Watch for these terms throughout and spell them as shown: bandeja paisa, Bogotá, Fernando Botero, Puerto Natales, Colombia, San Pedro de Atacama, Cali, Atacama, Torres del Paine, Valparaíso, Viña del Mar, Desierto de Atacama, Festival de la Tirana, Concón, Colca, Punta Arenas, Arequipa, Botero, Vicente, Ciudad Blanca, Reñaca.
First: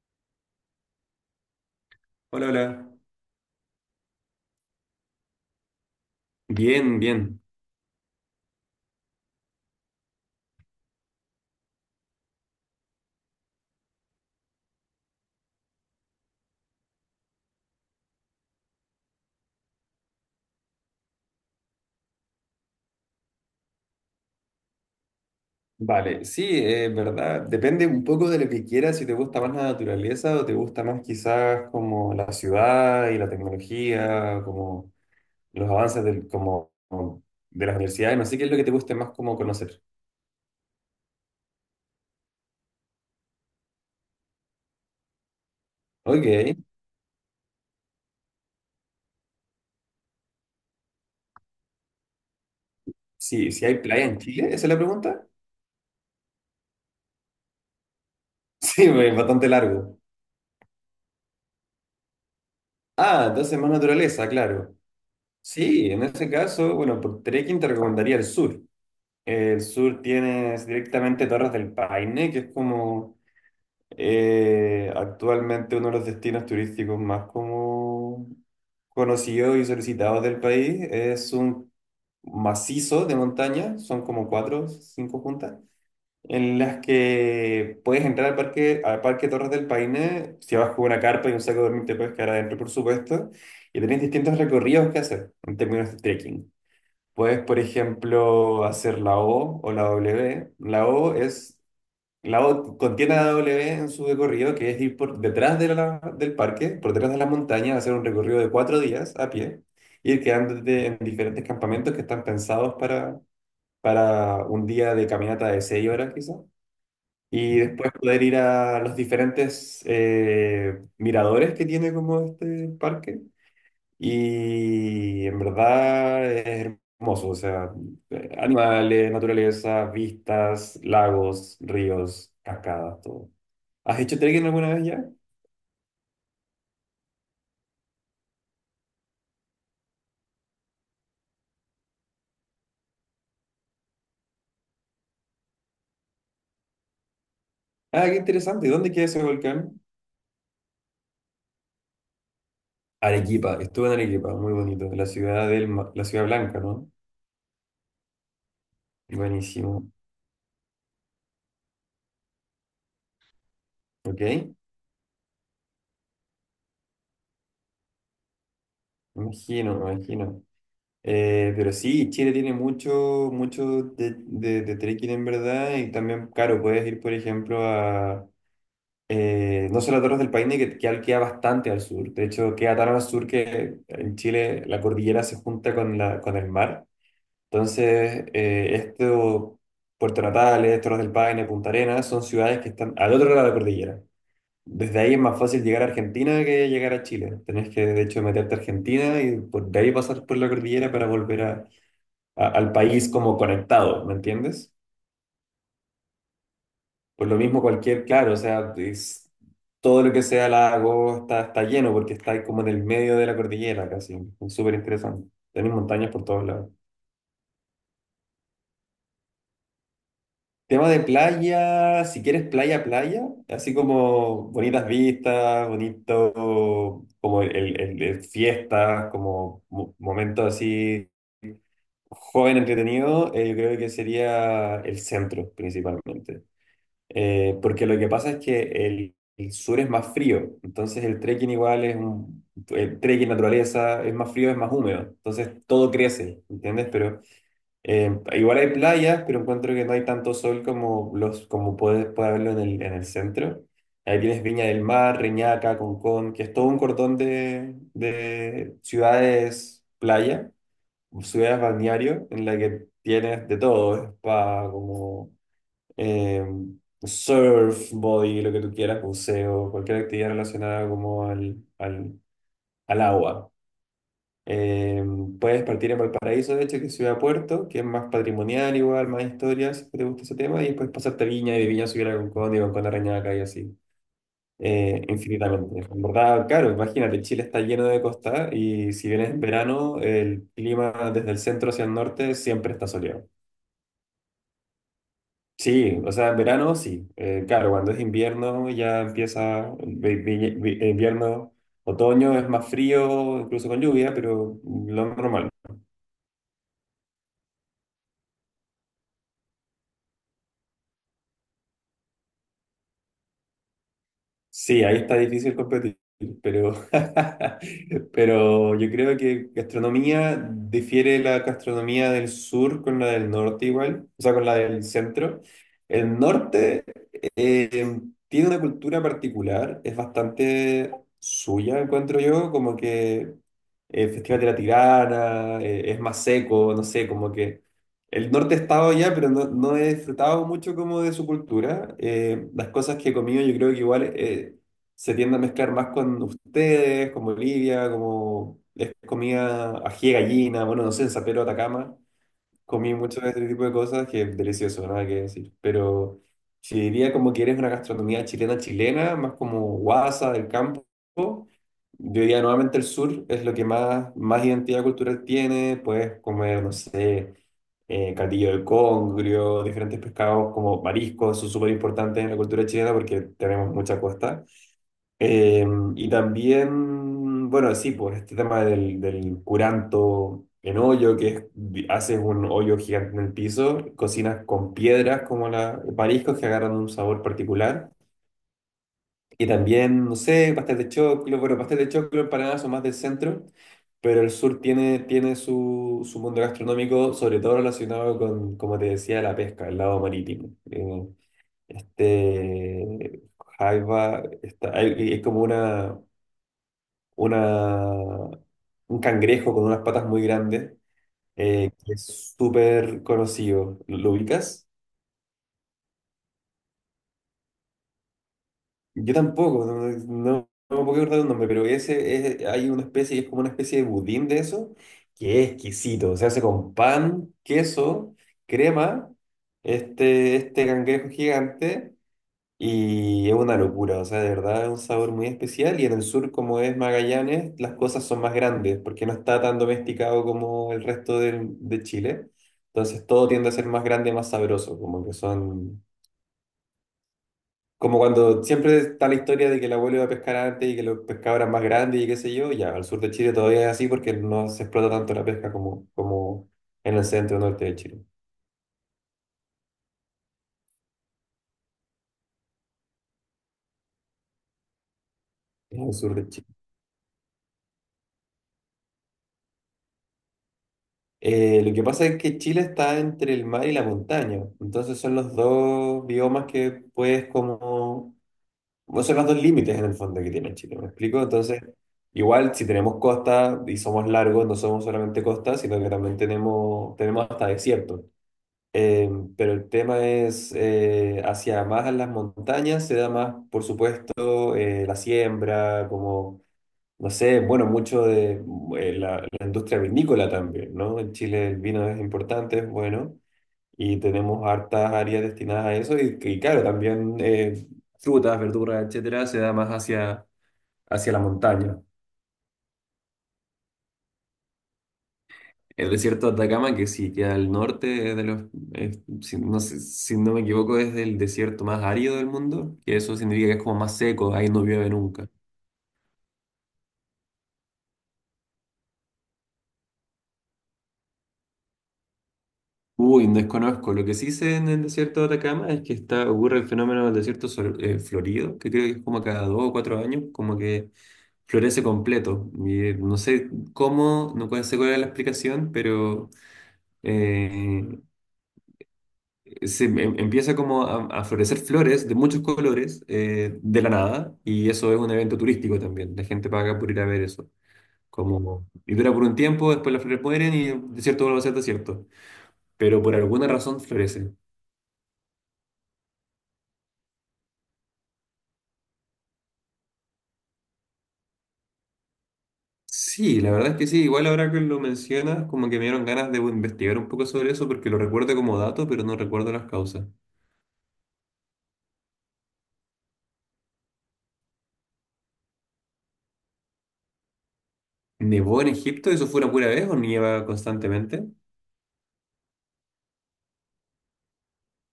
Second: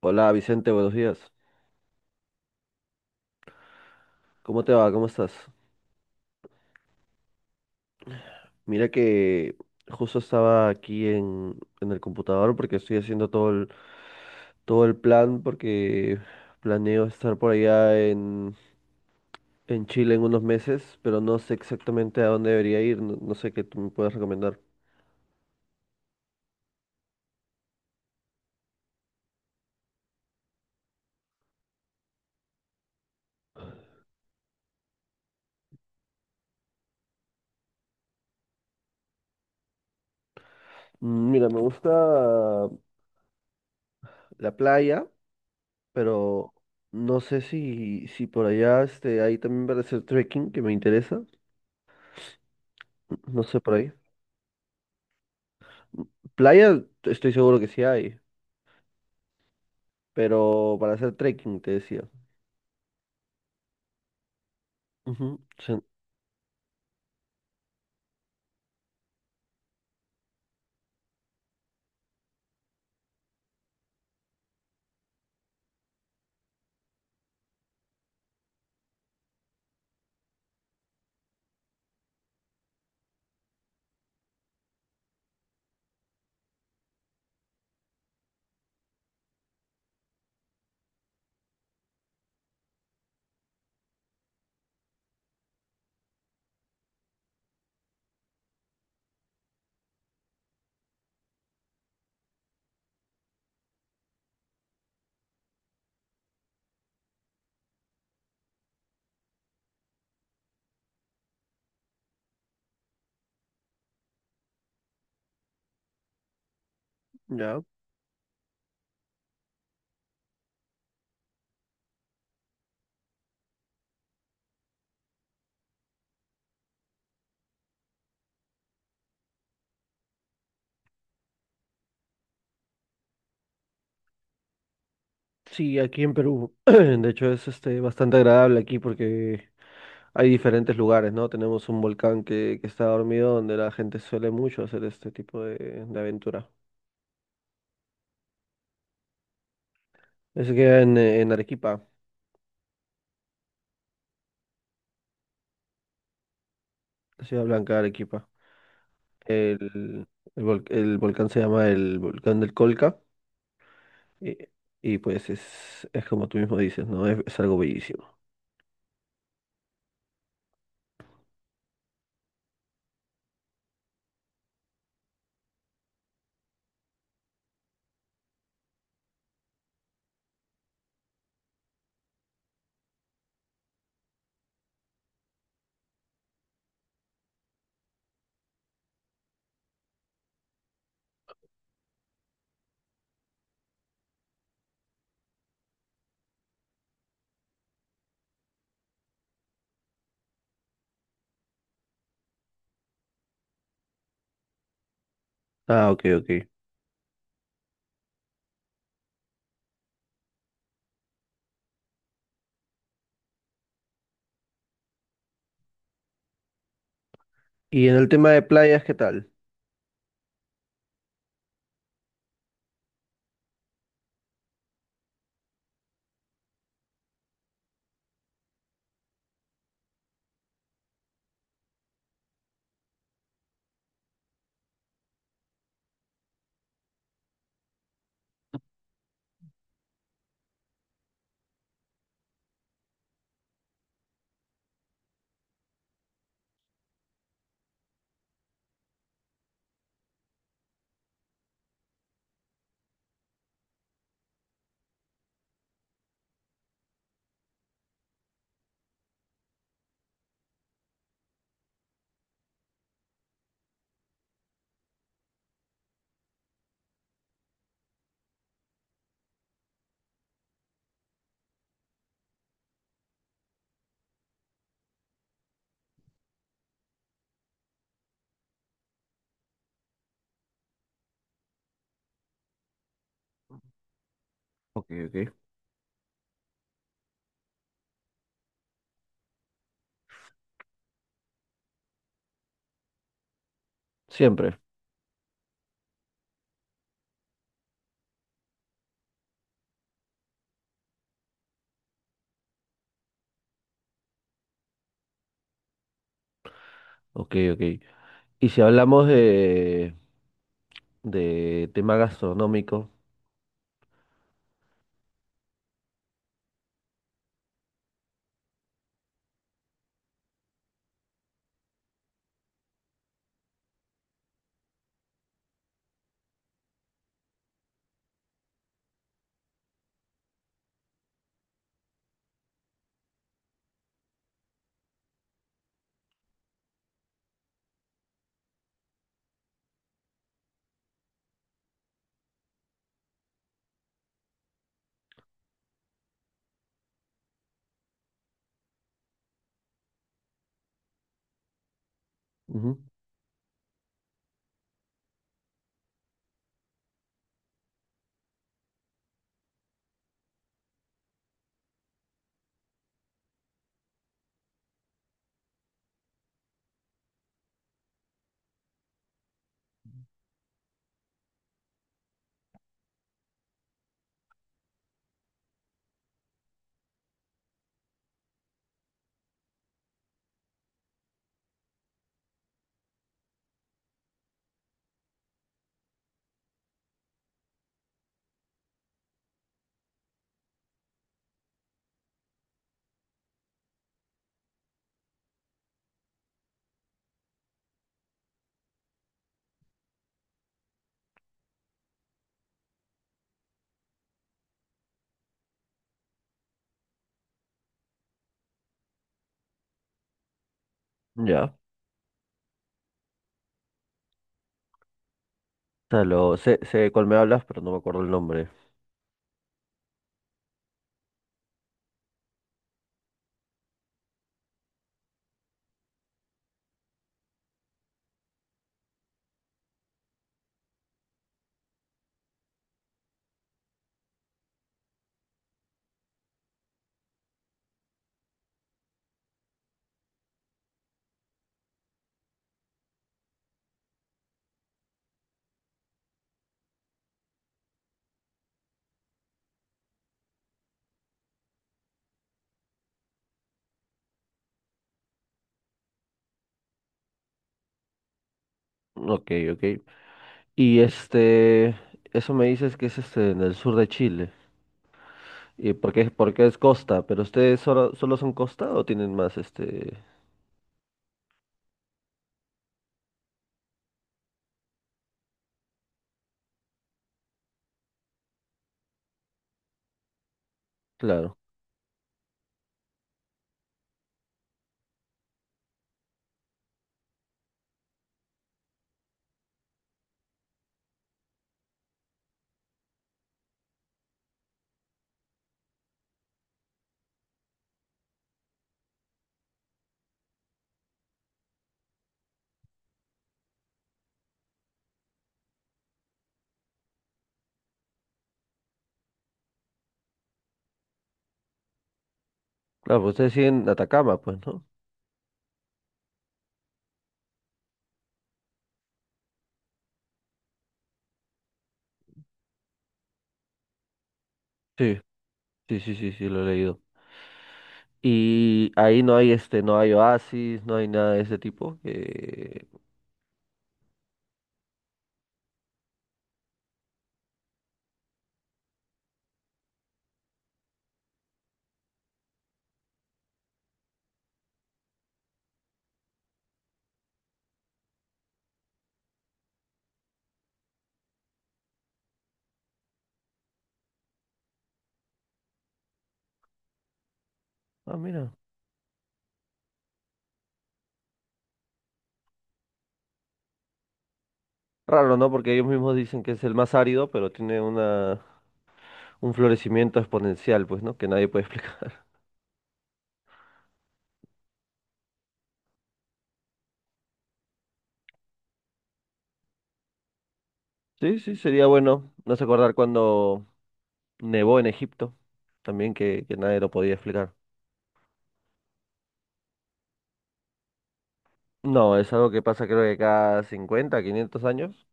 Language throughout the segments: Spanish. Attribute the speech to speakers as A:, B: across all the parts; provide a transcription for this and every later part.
A: Hola Vicente, buenos días.
B: Hola, hola.
A: ¿Cómo te va? ¿Cómo estás?
B: Bien, bien.
A: Mira que justo estaba aquí en el computador porque estoy haciendo todo el plan porque planeo estar por allá en Chile en unos meses, pero no sé exactamente a dónde debería ir, no, no sé qué tú me puedes recomendar.
B: Vale, sí, es verdad. Depende un poco de lo que quieras, si te gusta más la naturaleza o te gusta más quizás como la ciudad y la tecnología, como los avances como de las universidades. No sé qué es lo que te guste más como conocer.
A: Mm, mira, me gusta la playa, pero
B: Ok,
A: no sé si por allá este, ahí también para hacer trekking que me interesa, no
B: sí,
A: sé
B: si
A: por
B: hay
A: ahí.
B: playa en Chile, ¿esa es la pregunta?
A: Playa, estoy seguro que sí hay,
B: Sí, es bastante largo.
A: pero para hacer trekking, te decía.
B: Ah, entonces más naturaleza, claro.
A: Ujú, sí,
B: Sí, en ese caso, bueno, por trekking te recomendaría el sur. El sur tienes directamente Torres del Paine, que es como actualmente uno de los destinos turísticos más como conocidos y solicitados del país. Es un macizo de montaña, son como cuatro, cinco juntas, en las que puedes entrar al parque Torres del Paine. Si vas con una carpa y un saco de dormir te puedes quedar adentro, por supuesto, y tenés distintos recorridos que hacer en términos de trekking. Puedes, por ejemplo, hacer la O o la W. La O contiene la W en su recorrido, que es ir por detrás de del parque, por detrás de la montaña, hacer un recorrido de 4 días a pie, ir quedándote en diferentes campamentos que están pensados para un día de caminata de 6 horas quizás. Y
A: ya.
B: después poder ir a los diferentes miradores que tiene como este parque y en verdad es hermoso. O sea, animales, naturaleza, vistas, lagos, ríos, cascadas, todo. ¿Has hecho trekking alguna vez ya?
A: Sí, aquí en Perú. De hecho, es este, bastante agradable aquí porque hay diferentes lugares, ¿no? Tenemos un volcán que está dormido donde la gente suele mucho hacer este tipo de aventura.
B: Ah, qué interesante. ¿Y dónde queda ese volcán?
A: Ese queda en Arequipa,
B: Arequipa, estuve en Arequipa, muy bonito. La ciudad la ciudad blanca, ¿no?
A: la Ciudad Blanca de Arequipa.
B: Buenísimo.
A: El, el volcán se llama el volcán del Colca
B: ¿Ok?
A: y, y pues es como tú mismo dices, ¿no? Es algo bellísimo.
B: Imagino, imagino. Pero sí, Chile tiene mucho, mucho de trekking en verdad y también, claro, puedes ir, por ejemplo, a, no solo Torres del Paine, que queda bastante al sur. De hecho, queda tan al sur que en Chile la cordillera se junta con el mar. Entonces, Puerto Natales, Torres del Paine, Punta Arenas, son ciudades que están al otro lado de la cordillera. Desde ahí es más fácil llegar a Argentina que llegar a Chile. Tenés que, de hecho, meterte a Argentina y de ahí pasar por la cordillera para volver al país como conectado, ¿me entiendes?
A: Ah, ok, ok.
B: Por lo mismo claro, o sea, todo lo que sea lago está lleno porque está ahí como en el medio de la cordillera casi. Es súper interesante. Tenés montañas por todos lados.
A: Y en el tema de playas, ¿qué tal?
B: Tema de playa, si quieres playa, playa, así como bonitas vistas, bonito, como el fiestas, como momentos así joven entretenido. Yo creo que sería el centro principalmente. Porque lo que pasa es que el sur es más frío, entonces el trekking igual es un... El trekking naturaleza es más frío, es más húmedo, entonces todo crece, ¿entiendes? Pero igual hay playas, pero encuentro que no hay tanto sol como puede haberlo en el centro. Ahí tienes Viña del Mar, Reñaca, Concón, que es todo un cordón de ciudades playa, ciudades balneario, en la que tienes de todo. Es para como eh, surf, body, lo que tú quieras, buceo, cualquier actividad relacionada como al agua. Eh, puedes partir a Valparaíso, de hecho, que es ciudad puerto, que es más patrimonial igual, más historias, si te gusta ese tema, y después pasarte a Viña y de Viña subir a Concón y Concón a Reñaca y así,
A: Ok,
B: eh,
A: ok.
B: infinitamente. En verdad, claro, imagínate, Chile está lleno de costa y si vienes en verano, el clima desde el centro hacia el norte siempre está soleado.
A: Siempre.
B: Sí, o sea, en verano sí. Claro, cuando es invierno ya empieza, invierno, otoño es más frío, incluso con lluvia, pero lo normal.
A: Ok, ok. Y si hablamos de tema gastronómico,
B: Sí, ahí está difícil competir, pero pero yo creo que gastronomía difiere la gastronomía del sur con la del norte igual, o sea, con la del centro. El norte eh, tiene una cultura particular, es bastante suya, encuentro yo, como que el Festival de la Tirana es más seco, no sé, como que... El norte he estado ya, pero no, no he disfrutado mucho como de su cultura. Las cosas que he comido yo creo que igual se tiende a mezclar más con ustedes, como Bolivia, como es comida ají de gallina. Bueno, no sé, en San Pedro de Atacama
A: ujú,
B: comí mucho de este tipo de cosas que es delicioso, nada que decir. Pero si diría como que eres una gastronomía chilena chilena, más como guasa del campo, yo diría nuevamente el sur es lo que más, más identidad cultural tiene. Puedes comer, no sé, catillo del congrio, diferentes pescados como mariscos, son súper importantes en la cultura chilena porque tenemos mucha costa. Eh, y también, bueno, sí, pues este tema del curanto en hoyo, que es, haces un hoyo gigante en el piso, cocinas con piedras mariscos que agarran un sabor particular. Y también, no sé, pastel de choclo, bueno, pastel de choclo, empanadas son más del centro, pero el sur tiene, su mundo gastronómico, sobre todo relacionado con, como te decía, la pesca, el lado marítimo. Este, Jaiba, es como una una, un cangrejo con unas patas muy grandes,
A: ya. O
B: que es súper conocido. ¿Lo ubicas?
A: sea, lo, sé, sé de cuál me hablas, pero no me acuerdo el nombre.
B: Yo tampoco, no me puedo acordar el nombre, pero hay una especie, es como una especie de budín de eso, que es exquisito. Se hace con pan, queso, crema, este cangrejo gigante. Y es una locura, o sea, de verdad es un sabor muy especial. Y en el sur, como es Magallanes, las cosas son más grandes porque no está tan domesticado como el resto de Chile. Entonces todo tiende a ser más grande, más sabroso, como que son... Como cuando siempre está la historia de que el abuelo iba a pescar antes y que los pescados eran más grandes y qué sé yo. Ya, al sur de Chile todavía es así porque no se explota tanto la pesca como, como en el centro norte de Chile,
A: Ok, ok. Y este, eso me dices que es este en el sur de Chile. ¿Y
B: en el sur de
A: por qué
B: Chile.
A: es costa? ¿Pero ustedes solo, solo son costa o tienen más este?
B: Lo que pasa es que Chile está entre el mar y la montaña, entonces son los dos biomas bueno, son los dos límites en el fondo que tiene Chile, ¿me explico?
A: Claro.
B: Entonces, igual si tenemos costa y somos largos, no somos solamente costa, sino que también tenemos, hasta desierto. Eh, pero el tema es, hacia más a las montañas se da más, por supuesto, la siembra, como no sé, bueno, mucho de la industria vinícola también, ¿no? En Chile el vino es importante, es bueno, y tenemos hartas áreas destinadas a eso, y, claro, también frutas, verduras, etcétera, se da más hacia la montaña.
A: Claro, pues ustedes siguen Atacama, pues, ¿no?
B: El desierto de Atacama, que sí queda al norte es de los, si no me equivoco, es el desierto más árido del mundo, que eso significa que es como más seco, ahí no llueve
A: Sí,
B: nunca.
A: sí, sí, sí, sí, lo he leído. Y ahí no hay este, no hay oasis, no hay nada de ese tipo.
B: Uy, desconozco. Lo que sí sé en el desierto de Atacama es que está, ocurre el fenómeno del desierto florido, que creo que es como cada 2 o 4 años, como que florece completo. Y no sé cómo, no puede ser cuál es la explicación, pero eh, se empieza como a florecer flores de muchos colores de la nada, y eso es un evento turístico también. La gente paga por ir a ver eso.
A: Ah, mira.
B: Como, y dura por un tiempo, después las flores mueren y el desierto vuelve a ser desierto. Pero por alguna razón florece.
A: Raro, ¿no? Porque ellos mismos dicen que es el más árido, pero tiene una, un florecimiento exponencial, pues, ¿no? Que nadie puede explicar.
B: Sí, la verdad es que sí, igual ahora que lo mencionas, como que me dieron ganas de investigar un poco sobre eso porque lo recuerdo como dato, pero no recuerdo las causas.
A: Sí, sí, sería bueno. No sé acordar cuando nevó en Egipto, también que nadie lo podía explicar.
B: ¿Nevó en Egipto? ¿Eso fue una pura vez o nieva constantemente?
A: No, es algo que pasa creo que cada 50, 500 años.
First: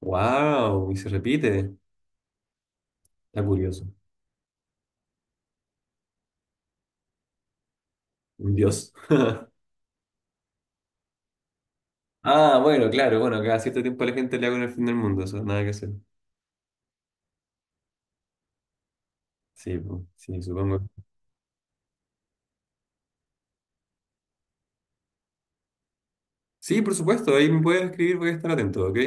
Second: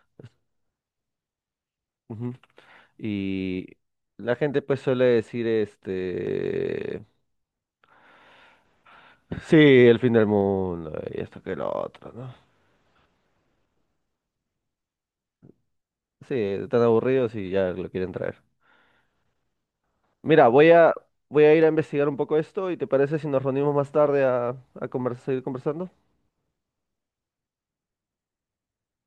B: ¡Wow! Y se repite.
A: Ujú.
B: Está
A: Y
B: curioso.
A: la gente pues suele decir, este,
B: Un dios.
A: sí, el fin del mundo y esto que lo otro, ¿no?
B: Ah, bueno, claro, bueno, cada cierto tiempo la gente le hago en el fin del mundo, eso, nada que hacer.
A: Sí, están aburridos y ya lo quieren traer.
B: Sí, pues, sí,
A: Mira,
B: supongo.
A: voy a ir a investigar un poco esto y ¿te parece si nos reunimos más tarde a conversar, seguir conversando?
B: Sí, por supuesto, ahí me puedes escribir, voy a estar atento, ¿ok?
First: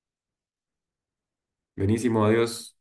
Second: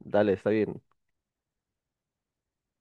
A: Dale, está bien.
B: Buenísimo, adiós.